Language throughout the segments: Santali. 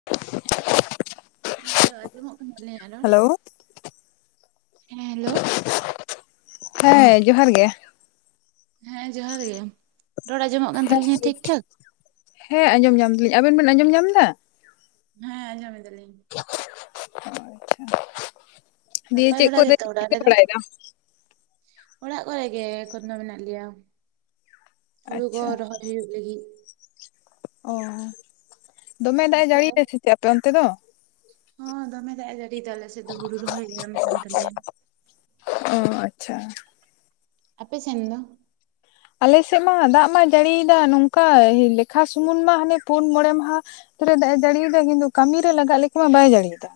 [inaudible] ᱦᱮᱸ ᱦᱮᱞᱳ ᱟᱸᱡᱚᱢᱚᱜ ᱠᱟᱱᱟ ᱟᱞᱤᱧᱟᱜ ᱨᱚᱲ, ᱦᱮᱞᱳ ᱦᱮᱸ ᱦᱮᱞᱳ? ᱦᱮᱸ ᱡᱚᱦᱟᱨ ᱜᱮ, ᱦᱮᱸ ᱡᱚᱦᱟᱨ ᱜᱮ, ᱨᱚᱲ ᱟᱸᱡᱚᱢᱚᱜ ᱠᱟᱱ ᱛᱟᱞᱤᱧᱟ ᱴᱷᱤᱠᱼᱴᱷᱟᱠ? ᱦᱮᱸ ᱟᱸᱡᱚᱢ ᱧᱟᱢ ᱫᱟᱞᱤᱧ ᱟᱵᱮᱱ ᱵᱮᱱ ᱟᱸᱡᱚᱢ ᱧᱟᱢ ᱮᱫᱟ? ᱦᱮᱸ ᱟᱸᱡᱚᱢ ᱮ ᱫᱟᱞᱤᱧ। [inaudible] ᱫᱤᱫᱤ ᱱᱟᱯᱟᱭ ᱪᱮᱫ ᱵᱟᱲᱟ ᱠᱚ ᱫᱚᱭ ᱜᱮᱛᱚ ᱚᱲᱟᱜ ᱪᱮᱠᱟ ᱨᱮᱫᱚ? ᱵᱟᱲᱟᱭᱮᱫᱟ, ᱚᱲᱟᱜ ᱠᱚᱨᱮ ᱜᱮ ᱮᱠᱷᱚᱱᱚ ᱢᱮᱱᱟᱜ ᱞᱮᱭᱟ ᱦᱩᱲᱩ ᱠᱚ ᱟᱪᱪᱷᱟ ᱨᱚᱦᱚᱭ ᱦᱩᱭᱩᱜ ᱞᱟᱹᱜᱤᱫ, ᱚ ᱫᱚᱢᱮ ᱫᱟᱜ ᱮ ᱟᱯᱮ ᱡᱟᱹᱲᱤᱭᱮᱫᱼᱟ ᱥᱮ ᱪᱮᱫ ᱟᱯᱳ ᱚᱱᱛᱮ ᱫᱚ, ᱦᱚ ᱫᱚᱢᱮ ᱫᱟᱜ ᱮ ᱡᱟᱹᱨᱤᱭᱮᱫ ᱟᱞᱮ ᱥᱮᱫ ᱫᱚ ᱦᱩᱲᱩ ᱨᱚᱦᱚᱭ ᱜᱟᱱ ᱠᱟᱱ ᱛᱟᱞᱮᱭᱟ। ᱚᱸ ᱟᱪᱪᱷᱟ ᱟᱯᱮ ᱥᱮᱱ ᱫᱚ, ᱟᱞᱮᱥᱮᱫ ᱢᱟ ᱫᱟᱜ ᱢᱟ ᱡᱟᱹᱲᱤᱭᱮᱫᱟ ᱱᱚᱝᱠᱟ ᱞᱮᱠᱷᱟ ᱥᱩᱢᱩᱱ ᱢᱟ ᱦᱟᱱᱮ ᱯᱩᱱ ᱢᱚᱬᱮ ᱢᱟᱦᱟ, ᱠᱚᱨᱮ ᱫᱟᱜ ᱮ ᱡᱟᱹᱲᱤᱭᱟᱫᱟ ᱠᱤᱱᱛᱩ ᱠᱟᱹᱢᱤᱨᱮ ᱞᱟᱜᱟᱜ ᱞᱮᱠᱟ ᱢᱟ ᱵᱟᱭ ᱡᱟᱹᱲᱤᱭᱟᱫᱟ᱾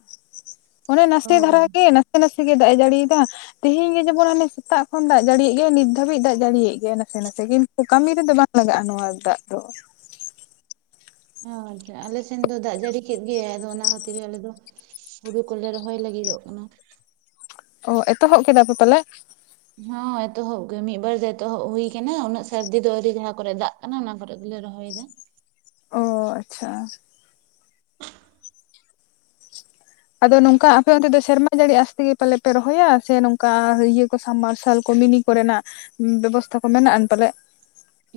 ᱚᱱᱮ ᱚ ᱱᱟᱥᱮ ᱫᱷᱷᱟᱨᱟ ᱜᱮ ᱱᱟ ᱱᱟᱥᱮ ᱱᱟᱥᱮ ᱜᱮ ᱫᱟᱜ ᱮ ᱡᱟᱹᱲᱤᱭᱮᱫᱫᱟ ᱛᱮᱦᱤᱧ ᱜᱮ ᱡᱮᱢᱚᱱ ᱦᱟᱱᱮ ᱥᱮᱛᱟᱜ ᱠᱷᱚᱱ ᱫᱟᱜ ᱡᱟᱲᱤᱭᱟᱜ ᱜᱮᱭᱟᱤᱛ ᱫᱷᱟᱹᱵᱤᱡ ᱫᱟᱜ ᱡᱟᱹᱲᱤᱭᱟᱜ ᱜᱮᱭᱟ, ᱱᱟᱥᱮ ᱱᱟᱥᱮ ᱠᱤᱱᱛᱩ ᱠᱟᱹᱢᱤ ᱨᱮᱫᱚ ᱵᱟᱝ ᱞᱟᱜᱟᱜᱼᱟ ᱱᱚᱣᱟ ᱫᱟᱜ ᱫᱚ, ᱟᱪᱪᱷᱟ ᱟᱞᱮ ᱥᱮᱱ ᱫᱚ ᱫᱟᱜ ᱡᱟᱹᱲᱤ ᱠᱮᱫ ᱜᱮᱭᱟᱭ ᱟᱫᱚ ᱚᱱᱟ ᱠᱷᱟᱹᱛᱤᱨ ᱟᱞᱮ ᱫᱚ, ᱦᱩᱲᱩ ᱠᱚᱞᱮ ᱨᱚᱦᱚᱭ ᱞᱟᱹᱜᱤᱫᱚᱜ ᱠᱟᱱᱟ, ᱚ ᱮᱛᱚᱦᱚᱵ ᱠᱮᱫᱟ ᱯᱮ ᱯᱟᱞᱮ ᱦᱚᱸ ᱮᱛᱚᱦᱚᱵ ᱜᱮ ᱢᱤᱫ ᱵᱟᱨ ᱫᱚ ᱮᱛᱚᱦᱚᱵ ᱦᱩᱭ ᱟᱠᱟᱱᱟ ᱩᱱᱟᱹᱜ ᱥᱟᱹᱨᱫᱤ ᱫᱚ ᱟᱹᱣᱨᱤ ᱡᱟᱦᱟᱸ ᱠᱚᱨᱮ ᱫᱟᱜ, ᱚᱱᱮ ᱚᱱᱟ ᱠᱚᱨᱮ ᱜᱮᱞᱮ ᱨᱚᱦᱚᱭ ᱮᱫᱟ, ᱚ ᱟᱪᱪᱷᱟ, ᱟᱫᱚ ᱱᱚᱝᱠᱟ ᱟᱯᱮ ᱚᱱᱛᱮ ᱫᱚ ᱥᱮᱨᱢᱟ ᱡᱟᱹᱲᱤ ᱟᱥᱛᱮᱜ ᱯᱟᱞᱮ ᱯᱮ ᱨᱚᱦᱚᱭᱟ ᱥᱮ ᱱᱚᱝᱠᱟ ᱤᱭᱟᱹ ᱠᱚ ᱥᱟᱵᱢᱟᱨᱥᱟᱞ ᱠᱚ ᱢᱤᱱᱤ, ᱠᱚᱨᱮᱱᱟᱜ ᱵᱮᱵᱚᱥᱛᱷᱟ ᱠᱚ ᱢᱮᱱᱟᱜᱼᱟᱱ ᱯᱟᱞᱮ᱾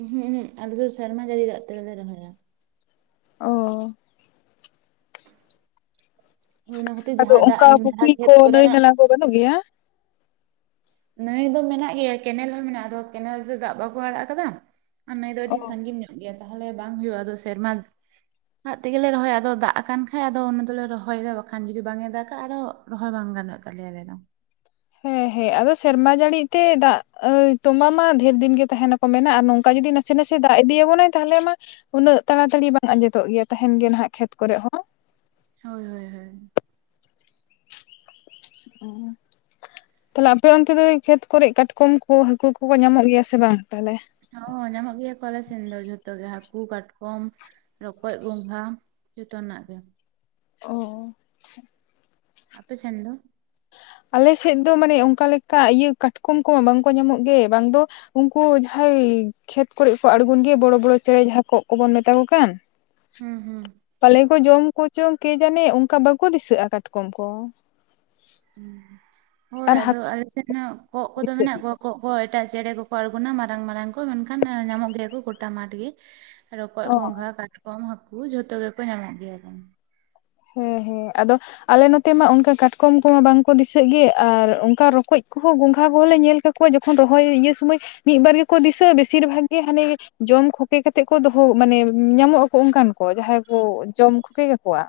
ᱩᱸᱦᱩ ᱩᱦᱩᱸ ᱟᱞᱮ ᱫᱚ ᱥᱮᱨᱢᱟ ᱡᱟᱹᱲᱤ ᱫᱟᱜ ᱛᱮᱜᱮᱞᱮ ᱨᱚᱦᱚᱭᱟ᱾ ᱚ ᱚᱱᱟ ᱠᱷᱟᱹᱛᱤᱨ ᱟᱫᱚ ᱡᱟᱦᱟᱸ ᱫᱟᱜ ᱚᱱᱠᱟ ᱡᱟᱦᱟᱸ ᱯᱩᱠᱷᱨᱤ ᱠᱷᱮᱛ ᱠᱚ ᱱᱟᱹᱭ ᱠᱚᱨᱮᱱᱟᱜ ᱱᱟᱞᱟ ᱠᱚ ᱵᱟᱹᱱᱩᱜ ᱜᱮᱭᱟ᱾ ᱱᱟᱹᱭ ᱫᱚ ᱢᱮᱱᱟᱜ ᱜᱮᱭᱟ ᱠᱮᱱᱮᱞ ᱦᱚᱸ ᱢᱮᱱᱟᱜᱼᱟ ᱟᱫᱚ ᱠᱮᱱᱮᱞ ᱨᱮᱫᱚ ᱫᱟᱜ ᱵᱟᱠᱚ ᱟᱲᱟᱜ ᱟᱠᱟᱫᱟ ᱟᱨ ᱱᱟᱹᱭ ᱫᱚ ᱚ ᱟᱹᱰᱤ ᱥᱟᱺᱜᱤᱧ ᱧᱚᱜ ᱜᱮᱭᱟ ᱛᱟᱦᱚᱞᱮ ᱵᱟᱝ ᱦᱩᱭᱩᱜᱼᱟ ᱟᱫᱚ ᱥᱮᱨᱢᱟᱼᱼ ᱫᱟᱜ ᱛᱮᱜᱮᱞᱮ ᱨᱚᱦᱚᱭᱟ ᱟᱫᱚ ᱫᱟᱜ ᱟᱠᱟᱱ ᱠᱷᱟᱡ ᱟᱫᱚ ᱚᱱᱟ ᱫᱚᱞᱮ ᱨᱚᱦᱚᱭᱟ ᱵᱟᱠᱷᱟᱱ ᱡᱩᱫᱤ ᱵᱟᱝ ᱮ ᱫᱟᱜ ᱟᱨᱚᱼᱼ ᱨᱚᱦᱚᱭ ᱵᱟᱝ ᱜᱟᱱᱚᱜ ᱛᱟᱞᱮᱭᱟ ᱟᱞᱮ ᱫᱚᱼᱼ ᱦᱮᱸ ᱦᱮᱸ ᱟᱫᱚ ᱥᱮᱨᱢᱟ ᱡᱟᱹᱲᱤ ᱛᱮ ᱫᱟᱜ ᱛᱚᱸᱵᱟ ᱢᱟ ᱰᱷᱮᱨ ᱫᱤᱱ ᱜᱮ ᱛᱟᱦᱮᱱᱟ᱾ ᱢᱮᱱᱟᱜ ᱟᱨ ᱱᱚᱝᱠᱟ ᱡᱩᱫᱤ ᱱᱟᱥᱮ ᱱᱟᱥᱮ ᱫᱟᱜ ᱤᱫᱤᱭ ᱟᱵᱚᱱᱟᱭ ᱛᱟᱦᱚᱞᱮ ᱢᱟ ᱩᱱᱟᱹᱜ ᱛᱟᱲᱟ ᱛᱟᱲᱤ ᱵᱟᱝ ᱟᱸᱡᱮᱫᱚᱜ ᱜᱮᱭᱟ ᱛᱟᱦᱮᱱ ᱜᱮᱭᱟ ᱱᱟᱦᱟᱜ ᱠᱷᱮᱛ ᱠᱚᱨᱮ ᱦᱚᱸᱼᱼ ᱦᱳᱭ ᱦᱳᱭ ᱦᱳᱭ [unintelligible] ᱛᱟᱞᱦᱮ ᱟᱯᱮ ᱚᱱᱛᱮ ᱫᱚ ᱠᱷᱮᱛ ᱠᱚᱨᱮ ᱠᱟᱴᱠᱚᱢ ᱠᱚ ᱦᱟᱹᱠᱩ ᱠᱚᱠᱚ ᱧᱟᱢᱚᱜ ᱜᱮᱭᱟ ᱥᱮ ᱵᱟᱝ ᱛᱟᱦᱞᱮ ᱦᱚᱸ ᱧᱟᱢᱚᱜ ᱜᱮᱭᱟ ᱠᱚ ᱟᱞᱮ ᱥᱮᱱ ᱫᱚ ᱫᱚ ᱡᱷᱚᱛᱚ ᱜᱮ ᱦᱟᱹᱠᱩ ᱠᱟᱴᱠᱚᱢ ᱨᱚᱠᱚᱡ ᱜᱚᱸᱜᱷᱟ ᱡᱚᱛᱚᱱᱟᱜ ᱜᱮᱼᱼ ᱚᱻ ᱟᱯᱮ ᱥᱮᱱ ᱫᱚ? ᱟᱞᱮ ᱥᱮᱫ ᱫᱚ ᱢᱟᱱᱮ ᱚᱱᱠᱟ ᱞᱮᱠᱟ ᱤᱭᱟᱹ ᱠᱟᱴᱠᱚᱢ ᱠᱚᱢᱟ ᱵᱟᱝ ᱠᱚ ᱧᱟᱢᱚᱜ ᱜᱮ ᱵᱟᱝ ᱫᱚᱼᱼ ᱩᱱᱠᱩ ᱡᱟᱦᱟᱸᱭ ᱠᱷᱮᱛ ᱠᱚᱨᱮ ᱠᱚ ᱟᱬᱜᱚᱱ ᱜᱮᱭᱟ ᱵᱚᱲᱚ ᱵᱚᱲᱚ ᱪᱮᱬᱮ ᱡᱟᱦᱟᱸᱭ ᱠᱚᱜ ᱠᱚᱵᱚᱱ ᱢᱮᱛᱟ ᱠᱚ ᱠᱟᱱ ᱦᱩᱸ ᱦᱩᱸ ᱯᱟᱞᱮ ᱠᱚ ᱡᱚᱢ ᱠᱚᱪᱚᱝ ᱠᱮ ᱡᱟᱱᱮ ᱚᱱᱠᱟ ᱵᱟᱠᱚ ᱫᱤᱥᱟᱹᱜᱼᱟ ᱠᱟᱴᱠᱚᱢ ᱠᱚ ᱦᱳᱭ ᱟᱨ ᱟᱫᱚ ᱦᱟᱹᱠᱩ ᱟᱞᱮ ᱥᱮᱫ ᱦᱚᱸ ᱠᱚᱸᱜ ᱠᱚᱫᱚ ᱫᱤᱥᱟᱹᱜ ᱢᱮᱱᱟᱜ ᱜᱮ ᱠᱚᱣᱟ ᱠᱚᱸᱜ ᱠᱚ ᱮᱴᱟᱜ ᱪᱮᱬᱮ ᱠᱚᱠᱚ ᱟᱬᱜᱚᱱᱟ ᱢᱟᱨᱟᱝ ᱢᱟᱨᱟᱝ ᱠᱚ ᱢᱮᱱ ᱠᱷᱟᱱ ᱧᱟᱢᱚᱜ ᱜᱮᱭᱟ ᱠᱚ ᱜᱚᱴᱟ ᱢᱟᱴ ᱜᱮ ᱨᱚᱠᱚᱡ ᱚ ᱜᱚᱸᱜᱷᱟ ᱠᱟᱴᱠᱚᱢ ᱦᱟᱹᱠᱩ ᱡᱷᱚᱛᱚ ᱜᱮ ᱠᱚ ᱧᱟᱢᱚᱜ ᱜᱮᱭᱟ ᱠᱚ᱾ ᱦᱮᱸ ᱦᱮᱸ ᱟᱫᱚᱼᱼ ᱟᱞᱮ ᱱᱚᱛᱮ ᱢᱟ ᱚᱱᱠᱟ ᱠᱟᱴᱠᱚᱢ ᱠᱚᱢᱟ ᱵᱟᱝ ᱠᱚ ᱫᱤᱥᱟᱹᱜ ᱜᱮ ᱟᱨ ᱚᱱᱠᱟ ᱨᱚᱠᱚᱡ ᱠᱚ ᱦᱚᱸ ᱜᱚᱸᱜᱷᱟ ᱠᱚᱦᱚᱸ ᱞᱮ ᱧᱮᱞᱼᱼ ᱠᱚᱭ [unintelligible] ᱡᱚᱠᱷᱚᱱ ᱨᱚᱦᱚᱭ ᱤᱭᱟᱹ ᱥᱚᱢᱚᱭ ᱢᱤᱫ ᱵᱟᱨ ᱜᱮᱠᱚ ᱫᱤᱥᱟᱹᱜ ᱵᱮᱥᱤᱨ ᱵᱷᱟᱜᱽ ᱜᱮ ᱦᱟᱱᱮ ᱡᱚᱢ ᱠᱷᱚᱠᱮ ᱠᱟᱛᱮᱜ ᱠᱚ ᱫᱚᱦᱚ ᱢᱟᱱᱮ ᱧᱟᱢᱚᱜ ᱟᱠᱚ ᱚᱱᱠᱟᱱ ᱡᱟᱦᱟᱸᱭ ᱠᱚ ᱡᱚᱢ ᱠᱷᱚᱠᱮ ᱠᱟᱠᱚᱣᱟ᱾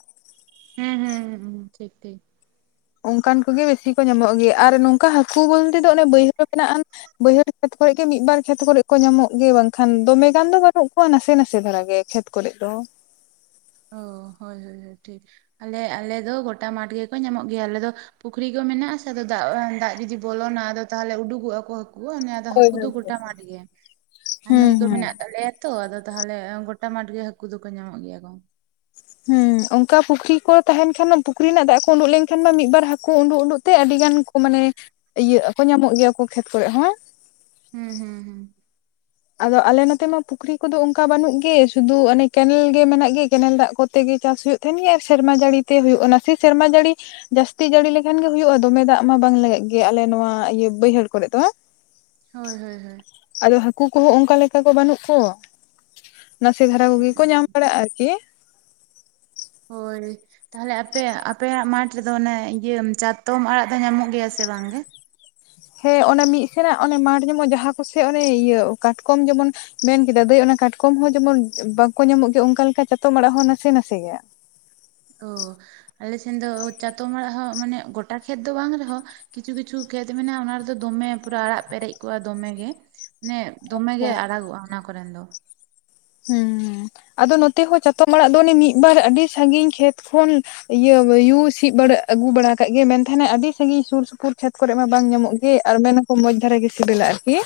ᱦᱮᱸ ᱦᱮᱸ ᱦᱮᱸ ᱴᱷᱤᱠ ᱴᱷᱤᱠ ᱚᱱᱠᱟᱱ ᱠᱚᱜᱮ ᱵᱮᱥᱤ ᱠᱚ ᱧᱟᱢᱚᱜ ᱜᱮᱭᱟ ᱟᱨ ᱱᱚᱝᱠᱟ ᱦᱟᱹᱠᱩ ᱵᱚᱞ ᱛᱮ ᱫᱚ ᱚᱱᱮ ᱵᱟᱹᱭᱦᱟᱹᱲ ᱢᱮᱱᱟᱜ ᱟ ᱵᱟᱹᱭᱦᱟᱹᱲ ᱠᱷᱮᱛ ᱠᱚᱨᱮ ᱜᱮ ᱢᱤᱫ ᱵᱟᱨ ᱠᱷᱮᱛ ᱠᱚᱨᱮ ᱠᱚ ᱧᱟᱢᱚᱜ ᱜᱮ ᱵᱟᱝ ᱠᱷᱟᱱ ᱫᱚᱢᱮ ᱜᱟᱱ ᱫᱚ ᱵᱟᱹᱱᱩᱜ ᱠᱚᱣᱟ ᱱᱟᱥᱮ ᱱᱟᱥᱮ ᱫᱷᱟᱨᱟ ᱜᱮ ᱠᱷᱮᱛᱼᱼ ᱠᱚᱨᱮᱜ ᱫᱚ ᱚ ᱦᱳᱭ ᱦᱳᱭ ᱦᱳᱭ ᱴᱷᱤᱠ ᱟᱞᱮ ᱟᱞᱮ ᱫᱚ ᱜᱚᱴᱟ ᱢᱟᱴᱷ ᱜᱮᱠᱚ ᱧᱟᱢᱚᱜ ᱜᱮᱭᱟ ᱟᱞᱮ ᱫᱚ ᱯᱩᱠᱷᱨᱤ ᱠᱚ ᱢᱮᱱᱟᱜᱼᱟ ᱥᱮ ᱟᱫᱚ ᱫᱟᱜ ᱫᱟᱜ ᱡᱩᱫᱤ ᱵᱚᱞᱚᱱᱟ ᱟᱫᱚ ᱼᱼ ᱛᱟᱦᱚᱞᱮ ᱩᱰᱩᱠᱚᱜ ᱟᱠᱚ ᱦᱟᱹᱠᱩ [unintelligible] ᱦᱳᱭ ᱦᱟᱹᱠᱩ ᱫᱚ ᱦᱳᱭ ᱦᱳᱭ ᱜᱚᱴᱟ ᱢᱟᱴ ᱜᱮ ᱟᱨ ᱦᱩᱸ ᱱᱟᱹᱭ ᱠᱚ ᱦᱩᱸ ᱢᱮᱱᱟᱜ ᱛᱟᱞᱮᱭᱟ ᱛᱚ ᱟᱫᱚ ᱛᱟᱦᱚᱞᱮ ᱜᱚᱴᱟ ᱢᱟᱴ ᱜᱮ ᱦᱟᱹᱠᱩ ᱫᱚᱠᱚ ᱧᱟᱢᱚᱜ ᱜᱮᱭᱟ ᱠᱚ ᱦᱩᱸ ᱚᱱᱠᱟ ᱯᱩᱠᱷᱨᱤ ᱠᱚ ᱛᱟᱦᱮᱱ ᱠᱷᱟᱱ ᱯᱩᱠᱷᱨᱤ ᱨᱮᱱᱟᱜ ᱫᱟᱜ ᱠᱚ ᱩᱰᱩᱜ ᱞᱮᱱ ᱠᱷᱟᱱ ᱢᱟ ᱢᱤᱫᱵᱟᱨ ᱦᱟᱠᱩ ᱩᱸᱰᱩᱜ ᱩᱸᱰᱩᱜ ᱛᱮ ᱟᱹᱰᱤ ᱜᱟᱱᱼᱼ ᱢᱟᱱᱮ ᱤᱭᱟᱹ ᱟᱠᱚ ᱧᱟᱢᱚᱜ ᱜᱮᱭᱟ ᱠᱚ ᱠᱷᱮᱛ ᱠᱚᱨᱮᱜ ᱦᱚᱸ ᱦᱩᱸ ᱦᱩᱸ ᱦᱩᱸ ᱟᱫᱚ ᱟᱞᱮ ᱱᱚᱛᱮ ᱢᱟ ᱯᱩᱠᱷᱨᱤ ᱠᱚᱫᱚ ᱚᱱᱠᱟ ᱵᱟᱹᱱᱩᱜ ᱜᱮ ᱥᱩᱫᱩ ᱚᱱᱮ ᱠᱮᱱᱮᱞ ᱜᱮ ᱢᱮᱱᱟᱜ ᱜᱮ ᱠᱮᱱᱮᱞ ᱫᱟᱜ ᱠᱚᱛᱮ ᱜᱮ ᱪᱟᱥ ᱦᱩᱭᱩᱜ ᱫᱤᱱ ᱜᱮ ᱟᱨ ᱥᱮᱨᱢᱟ ᱡᱟᱹᱲᱤ ᱛᱮ ᱦᱩᱭᱩᱜ ᱠᱟᱱᱟ ᱥᱮ ᱥᱮᱨᱢᱟ ᱡᱟᱹᱲᱤᱼᱼ ᱡᱟᱹᱥᱛᱤ ᱡᱟᱹᱲᱤ ᱞᱮᱠᱷᱟᱱ ᱜᱮ ᱦᱩᱭᱩᱜᱼᱟ ᱫᱚᱢᱮ ᱫᱟᱜ ᱢᱟ ᱵᱟᱝ ᱞᱟᱜᱟᱜ ᱜᱮᱭᱟ ᱟᱞᱮ ᱱᱚᱣᱟ ᱤᱭᱟᱹ ᱵᱟᱹᱭᱦᱟᱹᱲ ᱠᱚᱨᱮ ᱫᱚ [inaudible] ᱦᱳᱭ ᱦᱳᱭ ᱦᱳᱭ ᱟᱫᱚ ᱦᱟᱹᱠᱩ ᱠᱚ ᱦᱚᱸ ᱚᱱᱠᱟ ᱞᱮᱠᱟ ᱠᱚ ᱵᱟᱹᱱᱩᱜ ᱠᱚ ᱱᱟᱥᱮ ᱫᱷᱟᱨᱟ ᱦᱩᱸ ᱠᱚᱜᱮ ᱠᱚ ᱧᱟᱢ ᱦᱩᱸ᱾ ᱵᱟᱲᱟᱜᱼᱟ ᱟᱨᱠᱤᱼᱼ ᱦᱳᱭᱼᱼ ᱛᱟᱦᱚᱞᱮ ᱟᱯᱮ ᱟᱯᱮᱭᱟᱜ ᱢᱟᱴᱷ ᱨᱮᱫᱚ ᱚᱱᱮ ᱤᱭᱟᱹ ᱪᱟᱛᱚᱢ ᱟᱲᱟᱜ ᱫᱚ ᱧᱟᱢᱚᱜ ᱜᱮᱭᱟ ᱥᱮ ᱵᱟᱝ ᱜᱮ? ᱦᱮᱸ ᱚᱱᱮ ᱢᱤᱫ ᱥᱮᱱᱟᱜ ᱚᱱᱮ ᱢᱟᱴᱷ ᱧᱟᱢᱚᱜ ᱡᱟᱦᱟᱸ ᱠᱚ ᱥᱮᱜ ᱚᱱᱮ ᱤᱭᱟᱹ ᱠᱟᱴᱠᱚᱢ ᱡᱮᱢᱚᱱ ᱢᱮᱱᱠᱮᱫᱟ ᱫᱟᱹᱭ ᱚᱱᱟ ᱠᱟᱴᱠᱚᱢ ᱦᱚᱸ ᱡᱮᱢᱚᱱ ᱵᱟᱠᱚ ᱧᱟᱢᱚᱜ ᱜᱮᱭᱟ ᱚᱱᱠᱟ ᱞᱮᱠᱟ ᱪᱟᱛᱚᱢ ᱟᱲᱟᱜ ᱦᱚᱸ ᱱᱟᱥᱮ ᱱᱟᱥᱮᱭᱟ ᱳ ᱟᱞᱮᱥᱮᱱ ᱫᱚ ᱪᱟᱛᱚᱢ ᱟᱲᱟᱜ ᱦᱚᱸ ᱢᱟᱱᱮ ᱜᱚᱴᱟ ᱠᱷᱮᱛ ᱫᱚ ᱵᱟᱝ ᱨᱮᱦᱚᱸ ᱠᱤᱪᱷᱩ ᱠᱤᱪᱷᱩ ᱠᱷᱮᱛ ᱢᱮᱱᱟᱜᱼᱟ, ᱚᱱᱟ ᱨᱮᱫᱚ ᱫᱚᱢᱮ ᱯᱩᱨᱟᱹ ᱟᱲᱟᱜ ᱯᱮᱨᱮᱡ ᱠᱚᱜ-ᱟ ᱫᱚᱢᱮ ᱜᱮ ᱢᱟᱱᱮ ᱫᱚᱢᱮ ᱜᱮ ᱟᱲᱟᱜᱚᱜᱼᱟ ᱚᱱᱟ ᱠᱚᱨᱮᱱ ᱫᱚ ᱦᱩ ᱟᱫᱚ ᱱᱚᱛᱮ ᱦᱚᱸ ᱪᱟᱛᱚᱢ ᱚᱲᱟᱜ ᱫᱚ ᱚᱱᱮ ᱢᱤᱫᱵᱟᱨ ᱟᱰᱤ ᱥᱟᱹᱜᱤᱧ ᱠᱷᱮᱛ ᱠᱷᱚᱱ ᱤᱭᱟᱹ ᱭᱩ ᱥᱤᱫ [unintelligible] ᱟᱹᱜᱩ ᱵᱟᱲᱟ ᱟᱠᱟᱜ ᱜᱮᱭᱟ ᱢᱮᱱ ᱛᱟᱦᱮᱱᱟᱭ ᱟᱹᱰᱤ ᱥᱟᱺᱜᱤᱧ ᱥᱩᱨ ᱥᱩᱯᱩᱨ [unintelligible] ᱠᱚᱨᱮ ᱢᱟ ᱵᱟᱝ ᱧᱟᱢᱚᱜ ᱜᱮ ᱟᱨ ᱢᱮᱱᱟᱠᱚ ᱢᱚᱸᱡᱽ ᱫᱷᱟᱨᱟ ᱜᱮ ᱥᱮᱵᱮᱞᱟ ᱟᱨᱠᱤ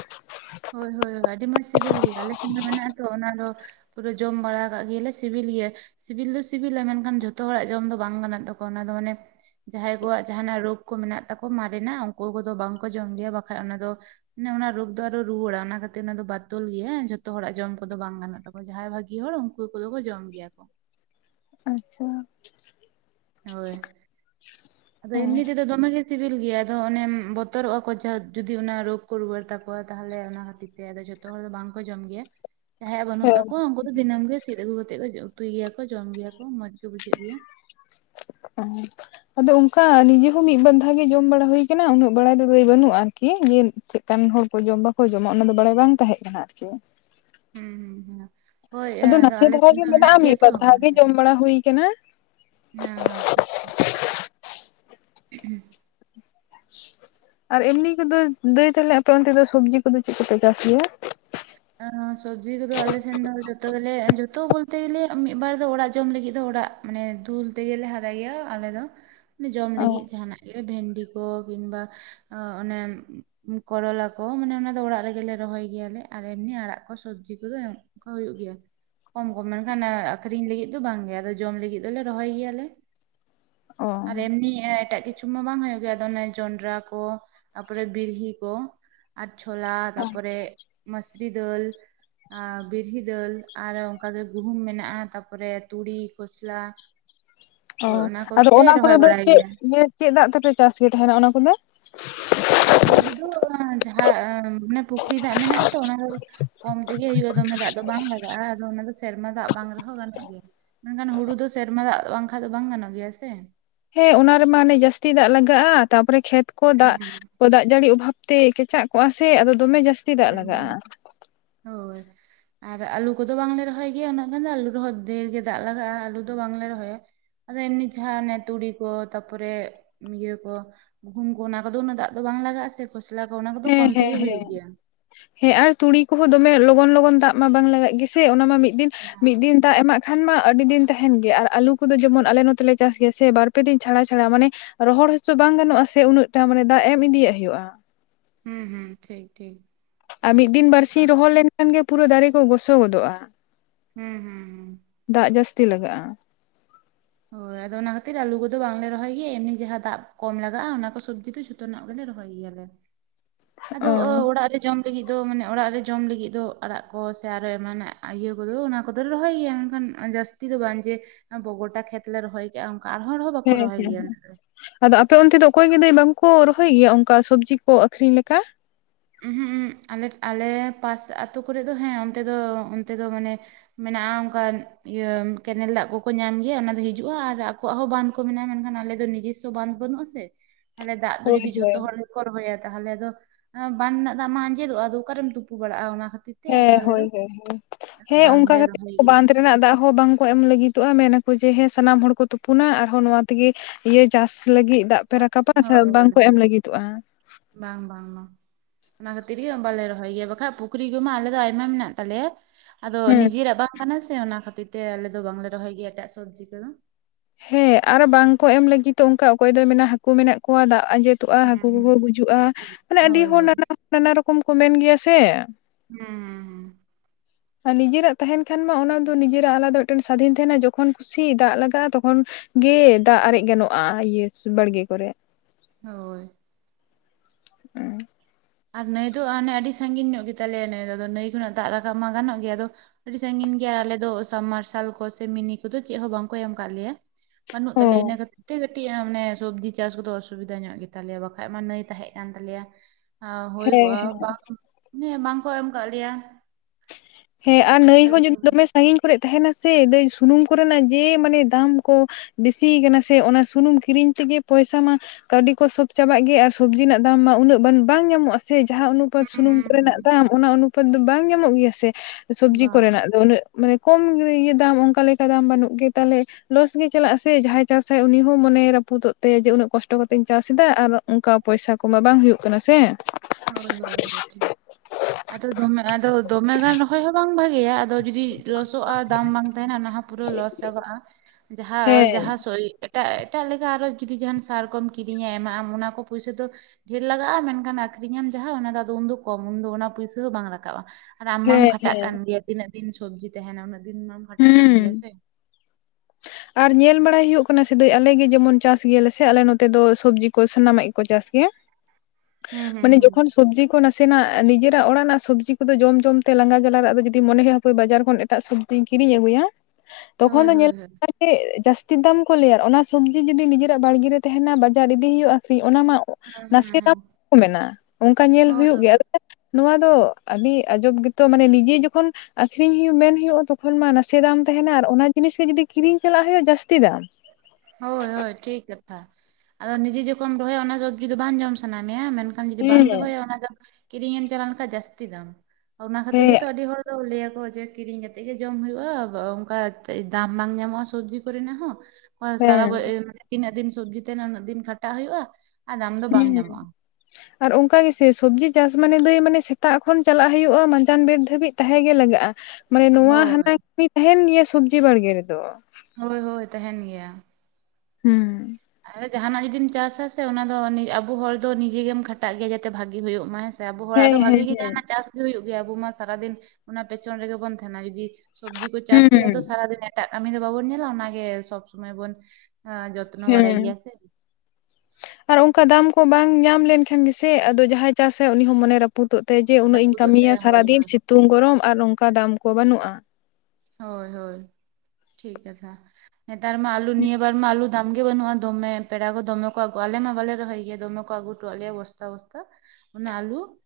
ᱦᱳᱭ ᱦᱳᱭ ᱦᱳᱭ ᱟᱹᱰᱤ ᱢᱚᱸᱡᱽ ᱥᱤᱵᱤᱞ ᱜᱮᱭᱟ ᱟᱞᱮ ᱴᱷᱮᱱ ᱫᱚ ᱢᱮᱱᱟᱜ ᱟᱛᱚ ᱚᱱᱟ ᱫᱚ ᱯᱩᱨᱟᱹ ᱡᱚᱢ ᱵᱟᱲᱟ ᱠᱟᱜ ᱜᱮᱭᱟᱞᱮ ᱥᱤᱵᱤᱞ ᱜᱮᱭᱟ ᱥᱤᱵᱤᱞ ᱫᱚ ᱥᱤᱵᱤᱞᱟ ᱢᱮᱱᱠᱷᱟᱱ ᱡᱷᱚᱛᱚ ᱦᱚᱲᱟᱜ ᱡᱚᱢ ᱫᱚ ᱵᱟᱝ ᱜᱟᱱᱚᱜ ᱛᱟᱠᱚᱣᱟ ᱚᱱᱟ ᱫᱚ ᱢᱟᱱᱮ ᱡᱟᱦᱟᱸᱭ ᱠᱚᱣᱟᱜ ᱡᱟᱦᱟᱸᱱᱟᱜ ᱨᱳᱜᱽ ᱠᱚ ᱢᱮᱱᱟᱜ ᱛᱟᱠᱚ ᱢᱟᱨᱮᱱᱟᱜ ᱩᱱᱠᱩ ᱠᱚᱫᱚ ᱵᱟᱝᱠᱚ ᱡᱚᱢ ᱜᱮᱭᱟ ᱵᱟᱠᱷᱟᱡ ᱚᱱᱟ ᱫᱚ ᱢᱟᱱᱮ ᱚᱱᱟ ᱨᱳᱜ ᱫᱚ ᱟᱨ ᱨᱚ ᱨᱩᱣᱟᱹᱲᱟ ᱚᱱᱟ ᱠᱷᱟᱛᱤᱨ ᱚᱱᱟ ᱫᱚ ᱵᱟᱛᱚᱞ ᱜᱮᱭᱟ ᱦᱮᱸ ᱡᱷᱚᱛᱚ ᱦᱚᱲᱟᱜ ᱡᱚᱢ ᱠᱚᱫᱚ ᱵᱟᱝ ᱜᱟᱱᱚᱜ ᱛᱟᱠᱚᱣᱟ ᱡᱟᱦᱟᱸᱭ ᱵᱷᱟᱜᱤ ᱦᱚᱲ ᱠᱩ ᱠᱚᱫᱚ ᱠᱚ ᱡᱚᱢ ᱜᱮᱭᱟ ᱠᱚ [unintelligible] ᱦᱳᱭ, ᱟᱫᱚ ᱦᱮᱸ ᱮᱢᱱᱤ ᱛᱮᱫᱚ ᱫᱚᱢᱮ ᱜᱮ ᱪᱤᱵᱤᱞ ᱜᱮᱭᱟ ᱟᱫᱚ ᱚᱱᱮ ᱵᱚᱛᱚᱨᱚᱜ-ᱟ ᱠᱚ [inaudible] ᱡᱩᱫᱤ ᱚᱱᱟ ᱨᱳᱜᱽ ᱠᱚ ᱨᱩᱣᱟᱹᱲ ᱛᱟᱠᱚᱣᱟ ᱛᱟᱦᱞᱮ ᱚᱱᱟ ᱠᱷᱟᱹᱛᱤᱨ ᱛᱮ ᱟᱫᱚ ᱡᱷᱚᱛ ᱛᱚ ᱦᱚᱲ ᱫᱚ ᱵᱟᱝ ᱠᱚ ᱡᱚᱢ ᱜᱮᱭᱟ ᱡᱟᱦᱟᱸᱭᱟᱜ ᱵᱟᱹᱱᱩᱜ ᱦᱮᱸ ᱛᱟᱠᱚᱣᱟ, ᱩᱱᱠᱩ ᱫᱚ ᱫᱤᱱᱟᱹᱢ ᱜᱮ ᱥᱤᱫ ᱟᱹᱜᱩ ᱠᱟᱛᱮᱫ ᱠᱚ ᱩᱛᱩᱭ ᱜᱮᱭᱟ ᱠᱚ ᱡᱚᱢ ᱜᱮᱭᱟ ᱠᱚ ᱢᱚᱸᱡᱽ ᱜᱮ ᱵᱩᱡᱷᱟᱹᱜ ᱜᱮᱭᱟ [unintelligible] ᱟᱫᱚ ᱚᱱᱠᱟ ᱱᱤᱡᱮ ᱦᱚᱸ ᱢᱤᱫ ᱵᱟᱨᱫᱷᱟᱣ ᱜᱮ ᱡᱚᱢ ᱵᱟᱲᱟ ᱦᱩᱭ ᱠᱟᱱᱟ ᱩᱱᱟᱹᱜ ᱵᱟᱲᱟᱭ ᱫᱚ ᱫᱟᱹᱭ ᱵᱟᱹᱱᱩᱜ-ᱟ ᱟᱨᱠᱤ ᱡᱮ [unintelligible] ᱦᱚᱲ ᱠᱚ ᱡᱚᱢ ᱵᱟᱠᱚ ᱡᱚᱢᱟ ᱚᱱᱟ ᱫᱚ ᱵᱟᱲᱟᱭ ᱵᱟᱝ ᱛᱟᱦᱮᱸ ᱠᱟᱱᱟ ᱟᱨᱠᱤ ᱦᱩᱸ ᱦᱩᱸ ᱦᱩᱸ, ᱦᱳᱭ ᱟᱫᱚ ᱱᱟᱥᱮ ᱟᱞᱮ ᱫᱷᱟᱨᱟ ᱥᱮᱫ ᱜᱮ ᱫᱚ ᱢᱮᱱᱟᱜ ᱢᱮᱱᱟᱜᱼᱟ ᱜᱮᱭᱟ ᱢᱤᱫ ᱛᱚ ᱵᱟᱨ ᱫᱷᱟᱣ ᱜᱮ ᱡᱚᱢ [unintelligible] ᱵᱟᱲᱟ ᱦᱩᱭ ᱠᱟᱱᱟ [unintelligible] [inaudible] ᱟᱨ ᱮᱢᱱᱤ ᱠᱚᱫᱚ ᱫᱟᱹᱭ ᱛᱟᱦᱞᱮ ᱟᱯᱮ ᱚᱱᱛᱮ ᱫᱚ ᱥᱚᱵᱡᱤ ᱠᱚᱫᱚ ᱪᱮᱜ ᱠᱚᱯᱮ ᱪᱟᱥ ᱜᱤᱭᱟ? ᱟᱸ ᱥᱚᱵᱽᱡᱤ ᱠᱚᱫᱚ ᱟᱞᱮ ᱥᱮᱱ ᱫᱚ ᱡᱚᱛᱚ ᱜᱮᱞᱮ, ᱡᱚᱛᱚ ᱵᱚᱞᱛᱮ ᱜᱮᱞᱮ ᱢᱤᱫ ᱵᱟᱨ ᱫᱚ ᱚᱲᱟᱜ ᱡᱚᱢ ᱞᱟᱹᱜᱤᱫ ᱫᱚ ᱚᱲᱟᱜ ᱢᱟᱱᱮ ᱫᱩᱞ ᱛᱮᱜᱮ ᱞᱮ ᱦᱟᱨᱟᱭ ᱜᱮᱭᱟ ᱟᱞᱮ ᱫᱚ ᱡᱚᱢ ᱚ ᱞᱟᱹᱜᱤᱜ ᱡᱟᱦᱟᱸᱱᱟᱜ ᱜᱮ ᱵᱷᱮᱱᱰᱤ ᱠᱚ ᱠᱤᱢᱵᱟ ᱚ ᱚᱱᱮ ᱠᱚᱨᱚᱞᱟ ᱠᱚ ᱢᱟᱱᱮ ᱚᱱᱟ ᱫᱚ ᱚᱲᱟᱜ ᱨᱮᱜᱮᱞᱮ ᱨᱚᱦᱚᱭ ᱜᱮᱭᱟᱞᱮ ᱟᱨ ᱮᱢᱱᱤ ᱟᱲᱟᱜ ᱠᱚ ᱥᱚᱵᱽᱡᱤ ᱠᱚᱫᱚ [unintelligible] ᱦᱩᱭᱩᱜ ᱜᱮᱭᱟ ᱠᱚᱢ ᱠᱚᱢ ᱢᱮᱱᱠᱷᱟᱱ ᱟᱠᱷᱨᱤᱧ ᱞᱟᱹᱜᱤᱫ ᱫᱚ ᱵᱟᱝ ᱜᱮ ᱟᱫᱚ ᱡᱚᱢ ᱞᱟᱹᱜᱤᱜ ᱫᱚᱞᱮ ᱨᱚᱦᱚᱭ ᱜᱮᱭᱟ ᱞᱮ ᱚ ᱟᱨ ᱮᱢᱱᱤ ᱮᱸ ᱮᱴᱟᱜ ᱠᱤᱪᱷᱩ ᱢᱟ ᱵᱟᱝ ᱦᱩᱭᱩᱜ ᱜᱮᱭᱟ ᱟᱫᱚ ᱚᱱᱮ ᱡᱚᱱᱰᱨᱟ ᱠᱚ, ᱛᱟᱯᱚᱨᱮ ᱵᱤᱞᱦᱤ ᱠᱚ ᱟᱨ ᱪᱷᱚᱞᱟ ᱛᱟᱯᱚᱨᱮᱜ ᱢᱟᱥᱨᱤ ᱫᱟᱹᱞ ᱟᱨ ᱵᱤᱨᱦᱤ ᱫᱟᱹᱞ ᱟᱨ ᱚᱱᱠᱟ ᱜᱮ ᱜᱩᱦᱩᱢ ᱢᱮᱱᱟᱜᱼᱟ, ᱛᱟᱯᱚᱨᱮ ᱛᱩᱲᱤ ᱠᱷᱚᱥᱞᱟ ᱚ ᱦᱳᱭ ᱚᱱᱟ ᱟᱫᱚ ᱠᱚᱜᱮᱞᱮ ᱚᱱᱟ ᱠᱚᱫᱚ ᱨᱚᱦᱚᱭ ᱫᱟᱹᱭ ᱵᱟᱲᱟᱭ ᱪᱮᱫ ᱜᱮᱭᱟ ᱤᱭᱟᱹ ᱪᱮᱫ ᱫᱟᱜ ᱛᱮᱯᱮ ᱪᱟᱥ ᱜᱮ ᱛᱟᱦᱮᱱᱟ ᱚᱱᱟ ᱠᱚᱫᱚ? ᱚᱱᱟ ᱠᱚᱫᱚ ᱡᱟᱦᱟᱸ ᱮ ᱯᱩᱠᱷᱨᱤ ᱫᱟᱜ ᱢᱮᱱᱟᱜᱼᱟ ᱟᱛᱚ ᱚᱱᱟ ᱫᱚ ᱠᱚᱢ ᱛᱮᱜᱮ ᱦᱩᱭᱩᱜᱼᱟ ᱫᱚᱢᱮ ᱫᱟᱜ ᱫᱚ ᱵᱟᱝ ᱞᱟᱜᱟᱜᱼᱟ ᱟᱫᱚ ᱚᱱᱟ ᱫᱚ ᱥᱮᱨᱢᱟ ᱫᱟᱜ ᱵᱟᱝ ᱨᱮᱦᱚᱸ ᱜᱟᱱᱚᱜ ᱜᱮᱭᱟ ᱢᱮᱱᱠᱷᱟᱱ ᱦᱩᱲᱩ ᱫᱚ ᱥᱮᱨᱢᱟ ᱫᱟᱜ ᱵᱟᱝᱠᱷᱟᱱ ᱫᱚ ᱵᱟᱝ ᱜᱟᱱᱚᱜ ᱜᱮᱭᱟ ᱥᱮ ᱦᱮᱸ ᱚᱱᱟ ᱨᱮᱢᱟ ᱦᱟᱱᱮ ᱡᱟᱹᱥᱛᱤ ᱫᱟᱜ ᱞᱟᱜᱟᱜᱼᱟ ᱛᱟᱨᱯᱚᱨᱮ ᱠᱷᱮᱛ ᱠᱚ ᱦᱩᱸ ᱫᱟᱜ ᱦᱩᱸ [unintelligible] ᱫᱟᱜ ᱡᱟᱲᱤ ᱚᱵᱷᱟᱵᱽ ᱛᱮ ᱠᱮᱪᱟᱜ ᱠᱚᱜᱼᱟ ᱥᱮ ᱟᱫᱚ ᱫᱚᱢᱮ ᱡᱟᱹᱥ ᱦᱮᱸ ᱦᱮᱸ, ᱦᱳᱭ ᱟᱨ ᱟᱹᱞᱩ ᱠᱚᱫᱚ ᱵᱟᱝᱞᱮ ᱨᱚᱦᱚᱭ ᱜᱮᱭᱟ ᱩᱱᱟᱹᱜ ᱜᱟᱱ ᱫᱚ, ᱟᱹᱞᱩ ᱨᱮᱦᱚᱸ ᱰᱷᱮᱨ ᱜᱮ ᱫᱟᱜ ᱞᱟᱜᱟᱜᱼᱟ ᱟᱹᱞᱩ ᱫᱚ ᱵᱟᱝᱞᱮ ᱨᱚᱦᱚᱭᱟ᱾ ᱟᱫᱚ ᱮᱢᱱᱤ ᱡᱟᱦᱟᱸ ᱚᱱᱮ ᱛᱩᱲᱤ ᱠᱚ, ᱛᱟᱯᱚᱨᱮ ᱤᱭᱟᱹ ᱠᱚ, ᱜᱩᱦᱩᱢ ᱠᱚ ᱚᱱᱟ ᱠᱚᱫᱚ ᱩᱱᱟᱹᱜ ᱫᱟᱜ ᱫᱚ ᱵᱟᱝ ᱞᱟᱜᱟᱜᱼᱟ ᱥᱮ ᱠᱷᱚᱥᱞᱟ ᱠᱚ ᱚᱱᱟ ᱠᱚᱫᱚ ᱦᱮᱸ ᱠᱚᱢ ᱦᱮᱸ ᱛᱮᱜᱮ ᱦᱩᱭᱩᱜ ᱦᱮᱸ᱾ ᱜᱮᱭᱟ᱾ ᱦᱮᱸ ᱟᱨ ᱛᱩᱲᱤ ᱠᱚᱦᱚᱸ ᱫᱚᱢᱮ ᱞᱚᱜᱚᱱ ᱞᱚᱜᱚᱱ ᱫᱟᱜ ᱢᱟ ᱵᱟᱝ ᱞᱟᱜᱟᱜ ᱜᱮᱥᱮ ᱚᱱᱟᱢᱟ ᱢᱤᱫ ᱫᱤᱱ, ᱵᱟᱝ ᱢᱤᱫ ᱫᱤᱱ ᱫᱟᱜ ᱮᱢᱟᱜ ᱠᱷᱟᱱ ᱢᱟ ᱟᱹᱰᱤ ᱫᱤᱱ ᱛᱟᱦᱮᱸᱱ ᱜᱮᱭᱟ ᱟᱨ ᱟᱞᱩ ᱠᱚᱫᱚ ᱡᱮᱢᱚᱱ ᱟᱞᱮ ᱱᱚᱛᱮ ᱞᱮ ᱪᱟᱥ ᱜᱮᱭᱟ ᱥᱮ ᱵᱟᱨ ᱯᱮ ᱫᱤᱱ ᱪᱷᱟᱲᱟ ᱪᱷᱟᱲᱟ ᱢᱟᱱᱮ ᱨᱚᱦᱚᱲ ᱦᱚᱪᱚ ᱵᱟᱝ ᱜᱟᱱᱚᱜᱼᱟ ᱥᱮ ᱩᱱᱟᱹᱜᱴᱟᱜ ᱢᱟᱱᱮ ᱫᱟᱜ ᱮᱢ ᱤᱫᱤᱭᱟᱜ ᱦᱩᱭᱩᱜᱼᱟ᱾ ᱦᱩᱸ ᱦᱩᱸ ᱴᱷᱤᱠ ᱴᱷᱤᱠ᱾ ᱟᱨ ᱢᱤᱫ ᱫᱤᱱ ᱵᱟᱨᱥᱤᱧ ᱨᱚᱦᱚᱲ ᱞᱮᱱᱠᱷᱟᱱ ᱜᱮ ᱯᱩᱨᱟᱹ ᱫᱟᱨᱮ ᱠᱚ ᱜᱚᱥᱚ ᱜᱚᱫᱚᱜᱼᱟ᱾ ᱦᱩᱸ ᱦᱩᱸ ᱦᱩᱸ᱾ ᱫᱟᱜ ᱡᱟᱹᱥᱛᱤ ᱞᱟᱜᱟᱜᱼᱟ᱾ ᱦᱳᱭ ᱟᱫᱚ ᱚᱱᱟ ᱠᱷᱟᱹᱛᱤᱨ ᱟᱞᱩ ᱠᱚᱫᱚ ᱵᱟᱝᱞᱮ ᱨᱚᱦᱚᱭ ᱜᱮᱭᱟ ᱮᱢᱱᱤ ᱡᱟᱦᱟᱸ ᱫᱟᱜ ᱠᱚᱢ ᱞᱟᱜᱟᱜᱼᱟ ᱚᱱᱟ ᱠᱚ ᱥᱚᱵᱽᱡᱤ ᱫᱚ ᱡᱷᱚᱛᱚᱱᱟᱜ ᱜᱮᱞᱮ ᱨᱚᱦᱚᱭ ᱜᱮᱭᱟᱞᱮ᱾ ᱟᱫᱚ ᱚ ᱚᱲᱟᱜ ᱨᱮ ᱡᱚᱢ ᱞᱟᱹᱜᱤᱫ ᱫᱚ ᱢᱟᱱᱮ ᱚᱲᱟᱜ ᱨᱮ ᱡᱚᱢ ᱞᱟᱹᱜᱤᱫ ᱫᱚ ᱟᱲᱟᱜ ᱠᱚ ᱥᱮ ᱟᱨᱚ ᱮᱢᱟᱱᱟᱜ ᱤᱭᱟᱹ ᱠᱚᱫᱚ ᱚᱱᱟ ᱠᱚᱫᱚ ᱨᱚᱦᱚᱭ ᱜᱮᱭᱟ ᱢᱮᱱᱠᱷᱟᱱ ᱡᱟᱥ ᱛᱤ ᱫᱚ ᱵᱟᱝ ᱡᱮ, ᱜᱚᱴᱟ ᱠᱷᱮᱛ ᱞᱮ ᱨᱚᱦᱚᱭ ᱠᱮᱜ-ᱟ ᱚᱱᱠᱟ ᱟᱨ ᱦᱚᱲ ᱦᱟᱸᱸᱵᱟᱠᱚ ᱦᱮᱸ ᱨᱚᱦᱚᱭ ᱦᱮᱸ ᱜᱮᱭᱟ ᱱᱟᱠᱷᱟᱱ᱾ ᱟᱫᱚ ᱟᱯᱮ ᱚᱱᱛᱮ ᱫᱚ ᱚᱠᱚᱭ ᱜᱮ ᱫᱟᱹᱭ ᱵᱟᱝ ᱠᱚ ᱨᱚᱦᱚᱭ ᱜᱮᱭᱟ ᱚᱱᱠᱟ ᱥᱚᱵᱽᱡᱤ ᱠᱚ ᱟᱠᱷᱨᱤᱧ ᱞᱮᱠᱟ? ᱩᱸᱦᱩᱜ ᱩᱸᱦᱩᱜ ᱟᱞᱮ, ᱟᱞᱮ ᱯᱟᱥ ᱟᱛᱩ ᱠᱚᱨᱮ ᱫᱚ ᱦᱮᱸ ᱚᱱᱛᱮ ᱫᱚ, ᱚᱱᱛᱮ ᱫᱚ ᱢᱟᱱᱮ ᱢᱮᱱᱟᱜᱼᱟ ᱚᱝᱠᱟᱱ ᱤᱭᱟᱹ, ᱠᱮᱱᱮᱞ ᱫᱟᱜ ᱠᱚᱠᱚ ᱧᱟᱢ ᱜᱮᱭᱟ ᱚᱱᱟ ᱫᱚ ᱦᱤᱡᱩᱜᱼᱟ ᱟᱨ ᱟ ᱠᱚᱣᱟᱜ ᱦᱚᱸ ᱵᱟᱸᱫ ᱠᱚ ᱢᱮᱱᱟᱜᱼᱟ ᱢᱮᱱᱠᱷᱟᱱ ᱟᱞᱮ ᱫᱚ ᱱᱤᱡᱮᱥᱥᱚ ᱵᱟᱸᱫ ᱵᱟᱹᱱᱩᱜ-ᱟ ᱥᱮ, ᱛᱟᱦᱚᱞᱮ ᱫᱟᱜ ᱫᱚ ᱦᱳᱭ ᱡᱩᱫᱤ ᱦᱳᱭ ᱡᱷᱚᱛᱚ ᱦᱚᱲ ᱜᱮᱠᱚ ᱨᱚᱦᱚᱭᱟ ᱛᱟᱦᱚᱞᱮ ᱫᱚ ᱟᱸ ᱵᱟᱱ ᱨᱮᱱᱟᱜ ᱫᱟᱜ ᱢᱟ ᱟᱸᱡᱮᱫᱚᱜᱼᱟ ᱟᱫᱚ ᱚᱠᱟ ᱨᱮᱢ ᱛᱩᱯᱩ ᱵᱟᱲᱟᱜᱼᱟ ᱚᱱᱟ ᱠᱷᱟᱹᱛᱤᱨ- ᱛᱮ ᱟᱫᱚ ᱦᱮᱸ ᱟᱞᱮ ᱫᱚ ᱦᱳᱭ ᱦᱳᱭ ᱦᱳᱭ, ᱦᱮᱸ ᱚᱝᱠᱟ ᱵᱟᱝᱞᱮ ᱠᱟᱛᱮᱜ ᱨᱚᱦᱚᱭ ᱜᱮᱭᱟ ᱵᱟᱸᱫ ᱚᱱᱠᱟ ᱨᱮᱱᱟᱜ ᱫᱟᱜ ᱦᱚᱸ ᱵᱟᱝ ᱠᱚ ᱮᱢ ᱞᱟᱹᱜᱤᱼᱼ ᱛᱚᱜᱼᱟ ᱢᱮᱱᱟᱠᱚ ᱡᱮ ᱦᱮᱸ ᱥᱟᱱᱟᱢ ᱦᱚᱲ ᱠᱚ ᱛᱩᱯᱩᱱᱟ ᱟᱨᱦᱚᱸ ᱱᱚᱣᱟ ᱛᱮᱜᱮ ᱤᱭᱟᱹ ᱪᱟᱥ ᱞᱟᱹᱜᱤᱫ ᱫᱟᱜ ᱯᱮ ᱪᱟᱥ ᱨᱟᱠᱟᱵᱟ ᱥᱮ ᱦᱳᱭ ᱵᱟᱝ ᱦᱳᱭ ᱠᱚ ᱮᱢ ᱞᱟᱹᱜᱤᱫᱚᱜᱼᱟ᱾ ᱵᱟᱝ ᱵᱟᱝ ᱵᱟᱝ᱾ ᱚᱱᱟ ᱠᱷᱟᱹᱛᱤᱨ ᱜᱮ ᱵᱟᱞᱮ ᱨᱚᱦᱚᱭ ᱜᱮᱭᱟ ᱵᱟᱠᱷᱟᱡ ᱯᱩᱠᱷᱨᱤ ᱠᱚᱢᱟ ᱟᱞᱮ ᱫᱚ ᱟᱭᱢᱟ ᱢᱮᱱᱟᱜ ᱛᱟᱞᱮ, ᱟᱫᱚ ᱦᱮᱸ ᱱᱤᱡᱮᱨᱟᱜ ᱵᱟᱝ ᱠᱟᱱᱟ ᱥᱮ ᱚᱱᱟ ᱠᱷᱟᱹᱛᱤᱨ ᱛᱮ ᱟᱞᱮ ᱫᱚ ᱵᱟᱝᱞᱮ ᱨᱚᱦᱚᱭ ᱜᱮᱭᱟ ᱮᱴᱟᱜ ᱥᱚᱵᱽᱡᱤ ᱠᱚᱫᱚ᱾ ᱦᱮᱸ ᱟᱨ ᱵᱟᱝᱠᱚ ᱮᱢ ᱞᱟᱹᱜᱤᱫᱚᱜ ᱚᱝᱠᱟ ᱚᱠᱚᱭ ᱫᱚᱭ ᱢᱮᱱᱟ ᱦᱟᱠᱩ ᱢᱮᱱᱟᱜ ᱠᱚᱣᱟ ᱫᱟᱜ ᱟᱸᱡᱮ ᱛᱚᱜᱼᱟ ᱦᱩᱸ ᱦᱟᱠᱩ ᱦᱩᱸ ᱠᱚᱠᱚ ᱜᱩᱡᱩᱜᱼᱟ, ᱢᱟᱱᱮ ᱟᱰᱤ ᱦᱳᱭ ᱦᱚᱲ ᱦᱳᱭ ᱱᱟᱱᱟ [inaudible] ᱱᱟᱱᱟ ᱨᱚᱠᱚᱢ ᱠᱚ ᱢᱮᱱ ᱜᱮᱭᱟ ᱥᱮ, ᱦᱩᱸ ᱦᱩᱸ᱾ ᱟᱨ ᱱᱤᱡᱮᱨᱟᱜ ᱛᱟᱦᱮᱸᱱ ᱠᱷᱟᱱ ᱢᱟ ᱚᱱᱟᱫᱚ ᱱᱤᱡᱮᱨᱟᱜ ᱟᱞᱟᱫᱟ ᱢᱤᱫᱴᱟᱝ ᱥᱟᱫᱷᱤᱱ ᱛᱟᱦᱮᱸᱱᱟ ᱡᱚᱠᱷᱚᱱ ᱠᱩᱥᱤ ᱫᱟᱜ ᱞᱟᱜᱟᱜᱼᱟ ᱛᱚᱠᱷᱚᱱ ᱜᱮ ᱫᱟᱜ ᱟᱨᱮᱡ ᱜᱟᱱᱚᱜᱼᱟ ᱤᱭᱟᱹ ᱵᱟᱲᱜᱮ ᱠᱚᱨᱮ᱾ ᱦᱳᱭ᱾ ᱦᱩᱸᱜ-ᱩᱸ᱾ ᱟᱨ ᱱᱟᱹᱭ ᱫᱚ ᱦᱟᱱᱮ ᱟᱹᱰᱤ ᱥᱟᱺᱜᱤᱧ ᱧᱚᱜ ᱜᱮ ᱛᱟᱞᱮᱭᱟ ᱱᱟᱹᱭ ᱫᱚ, ᱟᱫᱚ ᱱᱟᱹᱭ ᱠᱷᱚᱱᱟᱜ ᱫᱟᱜ ᱨᱟᱠᱟᱵ ᱢᱟ ᱜᱟᱱᱚᱜ ᱜᱮᱭᱟ ᱟᱫᱚ ᱟᱹᱰᱤ ᱥᱟᱺᱜᱤᱧ ᱜᱮᱭᱟ ᱟᱞᱮ ᱫᱚ ᱥᱟᱢᱢᱟᱨᱥᱟᱞ ᱠᱚ ᱥᱮ ᱢᱤᱱᱤ ᱠᱚᱫᱚ ᱪᱮᱫ ᱦᱚᱸ ᱵᱟᱝ ᱠᱚ ᱮᱢ ᱠᱟᱜ ᱞᱮᱭᱟ᱾ ᱵᱟᱹᱱᱩᱜ ᱚ ᱛᱟᱞᱮ ᱤᱱᱟᱹ ᱠᱷᱟᱹᱛᱤᱨ ᱛᱮᱜᱮ ᱼᱼᱴᱤᱡ ᱤᱭᱟᱹ ᱢᱟᱱᱮ ᱥᱚᱵᱽᱡᱤ ᱪᱟᱥ ᱠᱚᱫᱚ ᱚᱥᱩᱵᱤᱫᱟ ᱧᱚᱜ ᱜᱮ ᱛᱟᱞᱮᱭᱟ ᱵᱟᱠᱷᱟᱡ ᱢᱟ ᱱᱟᱹᱭ ᱛᱟᱦᱮᱸᱜ ᱠᱟᱱ ᱛᱟᱞᱮᱭᱟ᱾ ᱟᱸ ᱦᱳᱭ ᱦᱮᱸ ᱠᱚᱜᱼᱟ, ᱦᱮᱸ ᱵᱟᱝ [unintelligible] ᱵᱟᱝᱠᱚ ᱮᱢ ᱠᱟᱜ ᱞᱮᱭᱟ᱾ ᱦᱮᱸ ᱟᱨ ᱱᱟᱹᱭ ᱥᱟᱞ ᱦᱚᱸ ᱫᱚ ᱡᱩᱫᱤ ᱫᱚᱢᱮ ᱥᱟᱺᱜᱤᱧ ᱠᱚᱨᱮᱫ ᱛᱟᱦᱮᱸᱱᱟ ᱥᱮ ᱫᱟᱹᱭ ᱥᱩᱱᱩᱢ ᱠᱚ ᱨᱮᱱᱟᱜ ᱡᱮ ᱢᱟᱱᱮ ᱫᱟᱢ ᱠᱚ, ᱵᱮᱥᱤᱭ ᱠᱟᱱᱟ ᱥᱮ ᱚᱱᱟ ᱥᱩᱱᱩᱢ ᱠᱤᱨᱤᱧ ᱛᱮᱜᱮ ᱯᱚᱭᱥᱟ ᱢᱟ ᱠᱟᱹᱣᱰᱤ ᱠᱚ ᱥᱚᱵ ᱪᱟᱵᱟᱜ ᱜᱮᱭᱟ ᱟᱨ ᱥᱚᱵᱽᱡᱤ ᱨᱮᱱᱟᱜ ᱫᱟᱢ ᱢᱟ ᱩᱱᱟᱹᱜ ᱵᱟᱹᱱᱩ ᱵᱟᱝ ᱧᱟᱢᱚᱜᱼᱟ ᱥᱮ ᱡᱟᱦᱟᱸ ᱚᱱᱩᱯᱟᱛ ᱦᱩᱸ ᱥᱩᱱᱩᱢ ᱠᱚ ᱨᱮᱱᱟᱜ ᱦᱩᱸ ᱫᱟᱢ ᱚᱱᱟ ᱚᱱᱩᱯᱟᱛ ᱫᱚ ᱵᱟᱝ ᱧᱟᱢᱚᱜ ᱜᱮᱭᱟ ᱥᱮ, ᱦᱩᱸ ᱥᱚᱵᱽᱡᱤ ᱠᱚ ᱵᱟᱝ ᱨᱮᱱᱟᱜ ᱫᱚ ᱩᱱᱟᱹᱜ ᱢᱟᱱᱮ ᱠᱚᱢ ᱤᱭᱟᱹ ᱫᱟᱢ ᱚᱝᱠᱟ ᱞᱮᱠᱟ ᱫᱟᱢ ᱵᱟᱹᱱᱩᱜ ᱜᱮ ᱛᱟᱦᱚᱞᱮ ᱞᱚᱥ ᱜᱮ ᱪᱟᱞᱟᱜ ᱟ ᱥᱮᱮ ᱡᱟᱦᱟᱸᱭ ᱪᱟᱥᱟᱭ ᱩᱱᱤᱦᱚᱸ ᱢᱟᱱᱮ ᱨᱟᱹᱯᱩᱫᱚᱜ ᱛᱟᱭᱟ ᱡᱮ ᱩᱱᱟᱹᱜ ᱠᱚᱥᱴᱚ ᱠᱟᱛᱮᱧ ᱪᱟᱥ ᱮᱟ ᱟᱨ ᱚᱝᱠᱟ ᱯᱚᱭᱥᱟ ᱠᱚᱢᱟ ᱵᱟᱝ ᱦᱩᱭᱩᱜ ᱠᱟᱱᱟ ᱥᱮ ᱦᱳᱭ ᱦᱳᱭᱭ ᱴᱷᱤ ᱟᱫᱚ ᱫᱚᱢᱮ ᱟᱫᱚ ᱫᱚᱢᱮ ᱜᱟᱱ ᱨᱚᱦᱚᱭ ᱦᱚᱸ ᱵᱟᱝ ᱵᱷᱟᱜᱮᱭᱟ ᱟᱫᱚ ᱡᱩᱫᱤ ᱞᱚᱥᱚᱜᱼᱟ ᱫᱟᱢ ᱵᱟᱝ ᱛᱟᱦᱮᱱᱟ ᱚᱱᱟ ᱦᱚᱸᱚᱸ ᱯᱩᱨᱟᱹ ᱞᱚᱥ ᱪᱟᱵᱟᱜᱼᱟ ᱡᱟᱦᱟᱸ ᱦᱮᱸ ᱡᱟᱦᱟᱸ ᱥᱚᱭ ᱮᱴᱟᱜ ᱮᱴᱟᱜ ᱞᱮᱠᱟ ᱟᱨᱚ ᱡᱩᱫᱤ ᱡᱟᱦᱟᱱ ᱥᱟᱨᱠᱢ ᱠᱤᱨᱤᱧᱟ ᱮᱢᱟᱜ ᱟᱢ ᱚᱱᱟ ᱠᱚ ᱯᱩᱭᱥᱟᱹ ᱫᱚ ᱡᱮᱞ ᱞᱟᱜᱟᱜᱼᱟ ᱢᱮᱱᱠᱷᱟᱱ ᱟᱹᱠᱷᱨᱤᱧᱟᱢ ᱡᱟᱦᱟᱸ ᱚᱱᱟ ᱫᱚ ᱟᱫᱚ ᱩᱱᱫᱚ ᱠᱚᱢ ᱩᱱᱫᱚ ᱚᱱᱟ ᱯᱩᱭᱥᱟᱹ ᱦᱚᱸ ᱵᱟᱝ ᱨᱟᱠᱟᱵᱼᱟ ᱟᱨ ᱟᱢ ᱢᱟᱢ ᱦᱮᱸ ᱠᱷᱟᱴᱟᱜ ᱦᱮᱸ ᱠᱟᱱ ᱜᱮᱭᱟ ᱛᱤᱱᱟᱹᱜ ᱫᱤᱱ ᱥᱚᱵᱡᱤ ᱛᱟᱦᱮᱱᱟ ᱩᱱᱟᱹᱜ ᱫᱤᱱ ᱢᱟᱢ ᱠᱷᱴᱟᱜ ᱠᱟᱱ ᱜᱮᱭᱟ ᱦᱩᱸ ᱥᱮ ᱟᱨ ᱧᱮᱞ ᱵᱟᱲᱟᱭ ᱦᱩᱭᱩᱜ ᱠᱟᱱᱟ ᱥᱟᱭ ᱟᱞᱮ ᱡᱮᱢᱚᱱ ᱪᱟᱥ ᱜᱮᱭᱟᱞᱮ ᱟᱞᱮ ᱱᱚᱛᱮ ᱫᱚ ᱥᱚᱵᱡᱤ ᱠᱚ ᱥᱟᱱᱟᱢᱟᱜ ᱜᱮᱠᱚ ᱪᱟᱥ ᱜᱮᱭᱟ ᱦᱩᱸ ᱦᱩᱸ ᱢᱟᱱᱮ ᱦᱩᱸ ᱡᱚᱠᱷᱚᱱ ᱥᱚᱵᱽᱡᱤ ᱱᱟᱥᱮᱱᱟᱜ ᱱᱤᱡᱮᱨᱟᱜ ᱚᱲᱟᱜ ᱨᱮᱱᱟᱜ ᱥᱚᱵᱽᱡᱤ ᱠᱚᱫᱚ ᱡᱚᱢ ᱡᱚᱢ ᱛᱮ ᱞᱟᱸᱜᱟ ᱡᱟᱞᱟᱟᱜ ᱡᱫᱤ ᱢᱚᱱᱮᱭᱟᱭ ᱵᱟᱡᱟᱨ ᱠᱷᱚᱱ ᱮᱴᱟᱜ ᱥᱚᱵᱽᱡᱤᱧ ᱠᱤᱨᱤᱧ ᱟᱹᱜᱩᱭᱟ ᱛᱚᱠᱷᱚᱱ ᱦᱳᱭ ᱫᱚ ᱧᱮᱞ ᱦᱳᱭ ᱦᱳᱭ ᱦᱮᱸ ᱡᱟᱹᱥᱛᱤ ᱫᱟᱢ ᱠᱚ ᱞᱟᱹᱭᱟ ᱟᱨ ᱚᱱᱟ ᱥᱚᱵᱽᱡᱤ ᱡᱩᱫᱤ ᱱᱤᱡᱮᱨᱟᱜ ᱵᱟᱲᱜᱮ ᱨᱮ ᱛᱟᱦᱮᱱᱟ ᱵᱟᱡᱟᱨ ᱤᱫᱤ ᱦᱩᱭᱩᱜᱼᱟ ᱟᱹᱷᱨᱤᱤᱧ ᱚᱱᱟ ᱢᱟ ᱦᱮᱸ ᱦᱮᱸ [unintelligible] ᱠᱚ ᱢᱮᱱᱟ ᱚᱱᱠᱟ ᱧᱮᱞ ᱦᱳᱭ ᱦᱩᱭᱩᱜ ᱜᱮᱭᱟ ᱦᱳᱭ ᱱᱚᱣᱟ ᱫᱚ ᱟᱹᱰᱤ ᱟᱸᱡᱚᱢ ᱜᱮᱛᱚ ᱢᱟᱱᱮ ᱱᱤᱡᱮ ᱡᱚᱠᱷᱚᱱ ᱟᱠᱷᱨᱤᱧ ᱦᱩᱭᱩᱜ ᱢᱮᱱ ᱦᱳᱭᱳᱜᱼᱟ ᱛᱚᱠᱷᱚᱱ ᱢᱟ ᱱᱟᱥᱮ ᱫᱟᱢ ᱛᱟᱦᱮᱱᱟ ᱟᱨ ᱚᱱᱟ ᱡᱤᱱᱤᱥ ᱜᱮ ᱡᱩᱫᱤ ᱠᱤᱨᱤᱧ ᱪᱟᱞᱟᱜ ᱦᱳᱭᱜ ᱡᱟᱹᱥᱛᱤ ᱫᱟᱢ ᱦᱳᱭ ᱦᱳᱭ ᱴᱷᱤᱠ ᱠᱟᱛᱷᱟ ᱟᱫᱚ ᱱᱤᱡᱮ ᱡᱚᱚᱠᱚᱢ ᱨᱚᱦᱚᱭ ᱚᱱᱟ ᱥᱚᱵᱽᱡᱤ ᱫᱚ ᱵᱟᱝ ᱡᱚᱢ ᱥᱟᱱᱟᱭ ᱢᱮᱭᱟ ᱢᱮᱱᱠᱷᱟᱱ ᱟᱢ ᱡᱩᱫᱤ ᱵᱟᱢ ᱦᱮᱸ ᱨᱚᱦᱚᱭᱟ ᱚᱱᱟ ᱫᱚ ᱠᱤᱨᱤᱧᱮ ᱮᱢ ᱪᱟᱞᱟᱣ ᱞᱮᱱᱠᱷᱟᱱ ᱡᱟᱹᱥᱛᱤ ᱫᱟᱢ ᱚᱱᱟ ᱠᱷᱟᱹᱛᱤᱨ ᱦᱮᱸ ᱜᱮᱛᱚ ᱟᱹᱰᱤ ᱦᱚᱲ ᱞᱟᱹᱭᱟᱠᱚ ᱡᱮ ᱠᱤᱨᱤᱧ ᱠᱟᱛᱮᱜ ᱜᱮ ᱡᱚᱢ ᱦᱩᱭᱩᱜᱼᱟ ᱚᱱᱠᱟ ᱫᱟᱢ ᱵᱟᱝ ᱧᱟᱢᱚᱜᱼᱟ ᱥᱚᱵᱽᱡᱤ ᱠᱚᱨᱮᱱᱟᱜ ᱦᱚᱸ ᱥᱟᱨᱟ ᱦᱮᱸ ᱛᱤᱱᱟᱹᱜ ᱫᱤᱱ ᱥᱚᱵᱡᱤ ᱛᱟᱦᱮᱱᱟ ᱩᱱᱟᱹᱜ ᱫᱤᱱ ᱠᱷᱟᱴᱟᱜ ᱦᱩᱭᱩᱜᱼᱟ ᱟᱨ ᱫᱟᱢ ᱫᱚ ᱵᱟᱝ ᱦᱩᱸ ᱧᱟᱢᱚᱜᱼᱟ ᱟᱨ ᱚᱱᱠᱟ ᱜᱮᱥᱮ ᱥᱚᱵᱽᱡᱤ ᱪᱟᱥ ᱢᱟᱱᱮ ᱫᱟᱹᱭ ᱢᱟᱱᱮ ᱥᱮᱛᱟᱜ ᱠᱷᱚᱱ ᱪᱟᱞᱟᱜ ᱦᱩᱭᱩᱜᱼᱟ ᱢᱟᱟᱸᱪᱟᱱ ᱵᱮᱨ ᱫᱷᱟᱹᱵᱤᱡ ᱛᱟᱦᱮᱸ ᱜᱮ ᱞᱟᱜᱟᱜᱼᱟ ᱢᱟᱱᱮ ᱱᱚᱶᱟ ᱦᱳᱭ ᱦᱟᱱᱟ ᱠᱟᱹᱢᱤ ᱛᱟᱦᱮᱱ ᱜᱮᱭᱟ ᱥᱚᱵᱡᱤ ᱵᱟᱲᱜᱮ ᱨᱮᱫᱚ ᱦᱳᱭ ᱦᱳᱭ ᱛᱟᱦᱮᱱ ᱜᱮᱭᱟ ᱦᱩᱸ ᱟᱨ ᱡᱟᱦᱟᱱᱟᱜ ᱡᱩᱫᱤᱢ ᱪᱟᱥᱟ ᱥᱮ ᱚᱱᱟ ᱫᱚ ᱟᱵᱚ ᱦᱚᱲ ᱫᱚ ᱱᱤᱡᱮ ᱜᱮᱢ ᱠᱷᱟᱴᱟᱜ ᱜᱮᱭᱟ ᱡᱟᱛᱮ ᱵᱷᱟᱜᱤ ᱦᱳᱭᱜ ᱢᱟ ᱦᱮᱸ ᱥᱮ ᱥᱮ ᱟᱵᱚ ᱦᱚᱲᱟᱜ ᱦᱮᱸ ᱫᱚ ᱦᱮᱸ ᱵᱷᱟᱜᱤ ᱜᱮ ᱦᱮᱸ ᱡᱟᱦᱟᱱᱟᱜ ᱪᱟᱥ ᱜᱮ ᱦᱩᱭᱩᱜ ᱜᱮᱭᱟ ᱟᱵᱚ ᱢᱟ ᱥᱟᱨᱟᱫᱤᱱ ᱚᱱᱟ ᱯᱮᱪᱷᱚᱱ ᱨᱮᱜᱮ ᱵᱚᱱ ᱛᱟᱦᱮᱱᱟ ᱡᱩᱫᱤ ᱥᱚᱵᱡᱤ ᱠᱚ ᱪᱟᱥ ᱦᱩᱸ ᱦᱩᱭᱩᱜᱼᱟᱫᱚ ᱥᱟᱨᱟᱫᱤᱱ ᱮᱴᱟᱜ ᱠᱟᱹᱢᱤ ᱫᱚ ᱵᱟᱵᱚᱱ ᱧᱮᱞᱟ ᱚᱱᱟᱜᱮ ᱥᱚᱵᱽ ᱥᱩᱚᱢᱚᱭ ᱵᱚᱱ ᱡᱚ ᱦᱩᱸ ᱟᱨ ᱚᱝᱠᱟ ᱫᱟᱢ ᱠᱚ ᱵᱟᱝ ᱧᱟᱢ ᱞᱮᱱᱠᱷᱟᱱ ᱜᱮᱥᱮ ᱟᱫᱚ ᱡᱟᱦᱟᱸᱭ ᱪᱟᱥᱮ ᱩᱱᱤ ᱦᱚᱸᱚᱸ ᱢᱚᱱᱮ ᱨᱟᱹᱯᱩᱫᱚᱜ ᱛᱮ ᱡᱮ ᱩᱱᱟᱹᱜ ᱤᱧ ᱨᱟᱹᱯᱩᱫᱚᱜ ᱠᱟᱹᱢᱤᱭᱟ ᱛᱟᱭᱟ ᱦᱳᱭ ᱥᱟᱨᱟᱫᱤᱱ ᱦᱳᱭ ᱥᱤᱛᱩᱝ ᱜᱚᱨᱚᱢ ᱟᱨ ᱚᱱᱠᱟ ᱫᱟᱢ ᱠᱚ ᱵᱟᱹᱱᱩᱜᱼᱟ ᱦᱳᱭ ᱦᱳᱭ ᱴᱷᱤᱠ ᱠᱟᱛᱷᱟ ᱱᱮᱛᱟᱨ ᱢᱟ ᱟᱹᱞᱩ ᱱᱤᱭᱟᱹ ᱵᱟᱨ ᱢᱟ ᱟᱞᱩ ᱫᱟᱢ ᱜᱮ ᱵᱟᱹᱱᱩᱜᱼᱟ ᱫᱚᱢᱮ ᱯᱮᱲᱟ ᱠᱚ ᱫᱚᱢᱮ ᱠᱚ ᱟᱹᱩᱣᱟ ᱟᱞᱮ ᱢᱟ ᱵᱟᱞᱮ ᱨᱚᱦᱚᱭ ᱜᱮᱭᱟ ᱫᱚᱢᱮ ᱠᱚ ᱟᱹᱜᱩ ᱦᱚᱴᱚᱣᱟᱞ ᱞᱮᱭᱟ ᱵᱚᱥᱛᱟ ᱵᱚᱥᱛᱟ ᱚᱱᱟ ᱟᱞᱩ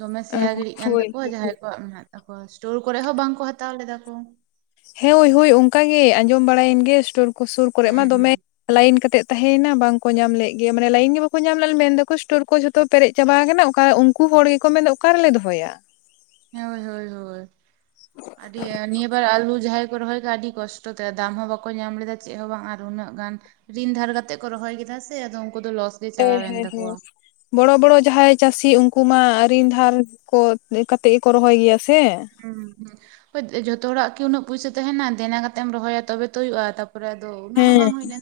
ᱫᱚᱢᱮ ᱥᱮᱭᱟ ᱜᱤᱲᱤᱜ ᱠᱟᱱ ᱦᱳᱭ ᱛᱟᱠᱚᱣᱟ ᱡᱟᱦᱟᱸᱭ ᱠᱚᱣᱟᱜ ᱢᱮᱱᱟᱜ ᱛᱟᱠᱚᱣᱟ ᱥᱴᱳᱨ ᱠᱚᱨᱮᱜ ᱦᱚᱸ ᱵᱟᱝᱠᱚ ᱦᱟᱛᱟᱣ ᱞᱮᱫᱟ ᱠᱚ ᱦᱮᱸᱳ ᱦᱳᱭ ᱚᱱᱠᱟ ᱜᱮ ᱟᱸᱡᱚᱢ ᱵᱟᱲᱟᱭᱮᱱ ᱜᱮ ᱥᱴᱳᱨ ᱠᱚ ᱥᱩᱨ ᱠᱚᱨᱮ ᱢᱟ ᱦᱮᱸ ᱫᱚᱢᱮ ᱞᱟᱭᱤᱱ ᱠᱟᱛᱮᱜ ᱛᱟᱦᱮᱸᱭᱮᱱᱟ ᱵᱟᱝᱠᱚ ᱧᱟᱢ ᱞᱮᱜ ᱜᱮᱭᱟ ᱢᱟᱱᱮ ᱞᱟᱭᱤᱱ ᱜᱮ ᱵᱟᱠᱚ ᱧᱟᱢ ᱞᱮ ᱢᱮᱱ ᱮᱟᱠᱚ ᱥᱴᱳ ᱠᱚ ᱡᱷᱚᱛᱚ ᱛᱚ ᱯᱮᱨᱮᱡ ᱪᱟᱵᱟ ᱟᱠᱟᱱᱟ ᱚᱠᱟ ᱩᱱᱠᱩ ᱦᱚᱲ ᱜᱮᱠᱚ ᱢᱮᱱᱮᱫ ᱚᱠᱟ ᱨᱮᱞᱮ ᱫᱚᱦᱚᱭᱟ ᱦᱳᱭ ᱦᱳᱭ ᱦᱳᱭ ᱟᱹᱰᱤ ᱱᱤᱭᱟᱹ ᱵᱟᱨ ᱟᱞᱩ ᱡᱟᱦᱟᱸᱟᱭ ᱠᱚ ᱨᱚᱦᱚᱭ ᱠᱷᱟᱡ ᱟᱹᱰᱤ ᱠᱚᱥᱴᱚ ᱛᱮ ᱫᱟᱢ ᱦᱚᱸ ᱵᱟᱠᱚ ᱧᱟᱢ ᱞᱮᱫᱟ ᱪᱮᱫ ᱦᱚᱸ ᱵᱟᱝ ᱟᱨ ᱩᱱᱟᱹᱜ ᱜᱟᱱ ᱨᱤᱱ ᱫᱷᱟᱨ ᱠᱟᱛᱮᱮᱫ ᱠᱚ ᱨᱚᱦᱚᱭ ᱠᱮᱫᱟ ᱥᱮ ᱟᱫᱚ ᱩᱱᱠᱩ ᱫᱚ ᱞᱚᱥ ᱜᱮ ᱦᱮᱸ ᱪᱟᱞᱟᱣᱮᱱ ᱦᱮᱸ ᱛᱟᱠᱚᱣᱟ ᱦᱮᱸ ᱵᱚᱲᱚ ᱵᱚᱲᱚ ᱡᱟᱦᱟᱸᱭ ᱪᱟᱥᱤ ᱩᱱᱠᱩ ᱢᱟ ᱨᱤᱱ ᱫᱷᱟᱨ ᱠᱚ ᱠᱟᱛᱮᱜ ᱜᱮᱠᱚ ᱨᱚᱦᱚᱭ ᱜᱮᱭᱟ ᱥᱮ ᱦᱩᱸ ᱦ ᱡᱷᱚᱛᱚ ᱦᱚᱲᱟᱜ ᱠᱤ ᱩᱱᱟᱹᱜ ᱯᱚᱭᱥᱟ ᱛᱟᱦᱮᱟᱸᱱᱟ ᱫᱮᱱᱟ ᱠᱟᱛᱮᱢ ᱨᱚᱦᱚᱭᱟ ᱛᱚᱵᱮ ᱛᱚ ᱦᱩᱭᱩᱜᱼᱟ ᱛᱟ ᱯᱨᱮ ᱫᱚ ᱚᱱᱟ ᱦᱚᱸ ᱦᱮᱸ ᱵᱟᱝ ᱦᱩᱭ ᱞᱮᱱ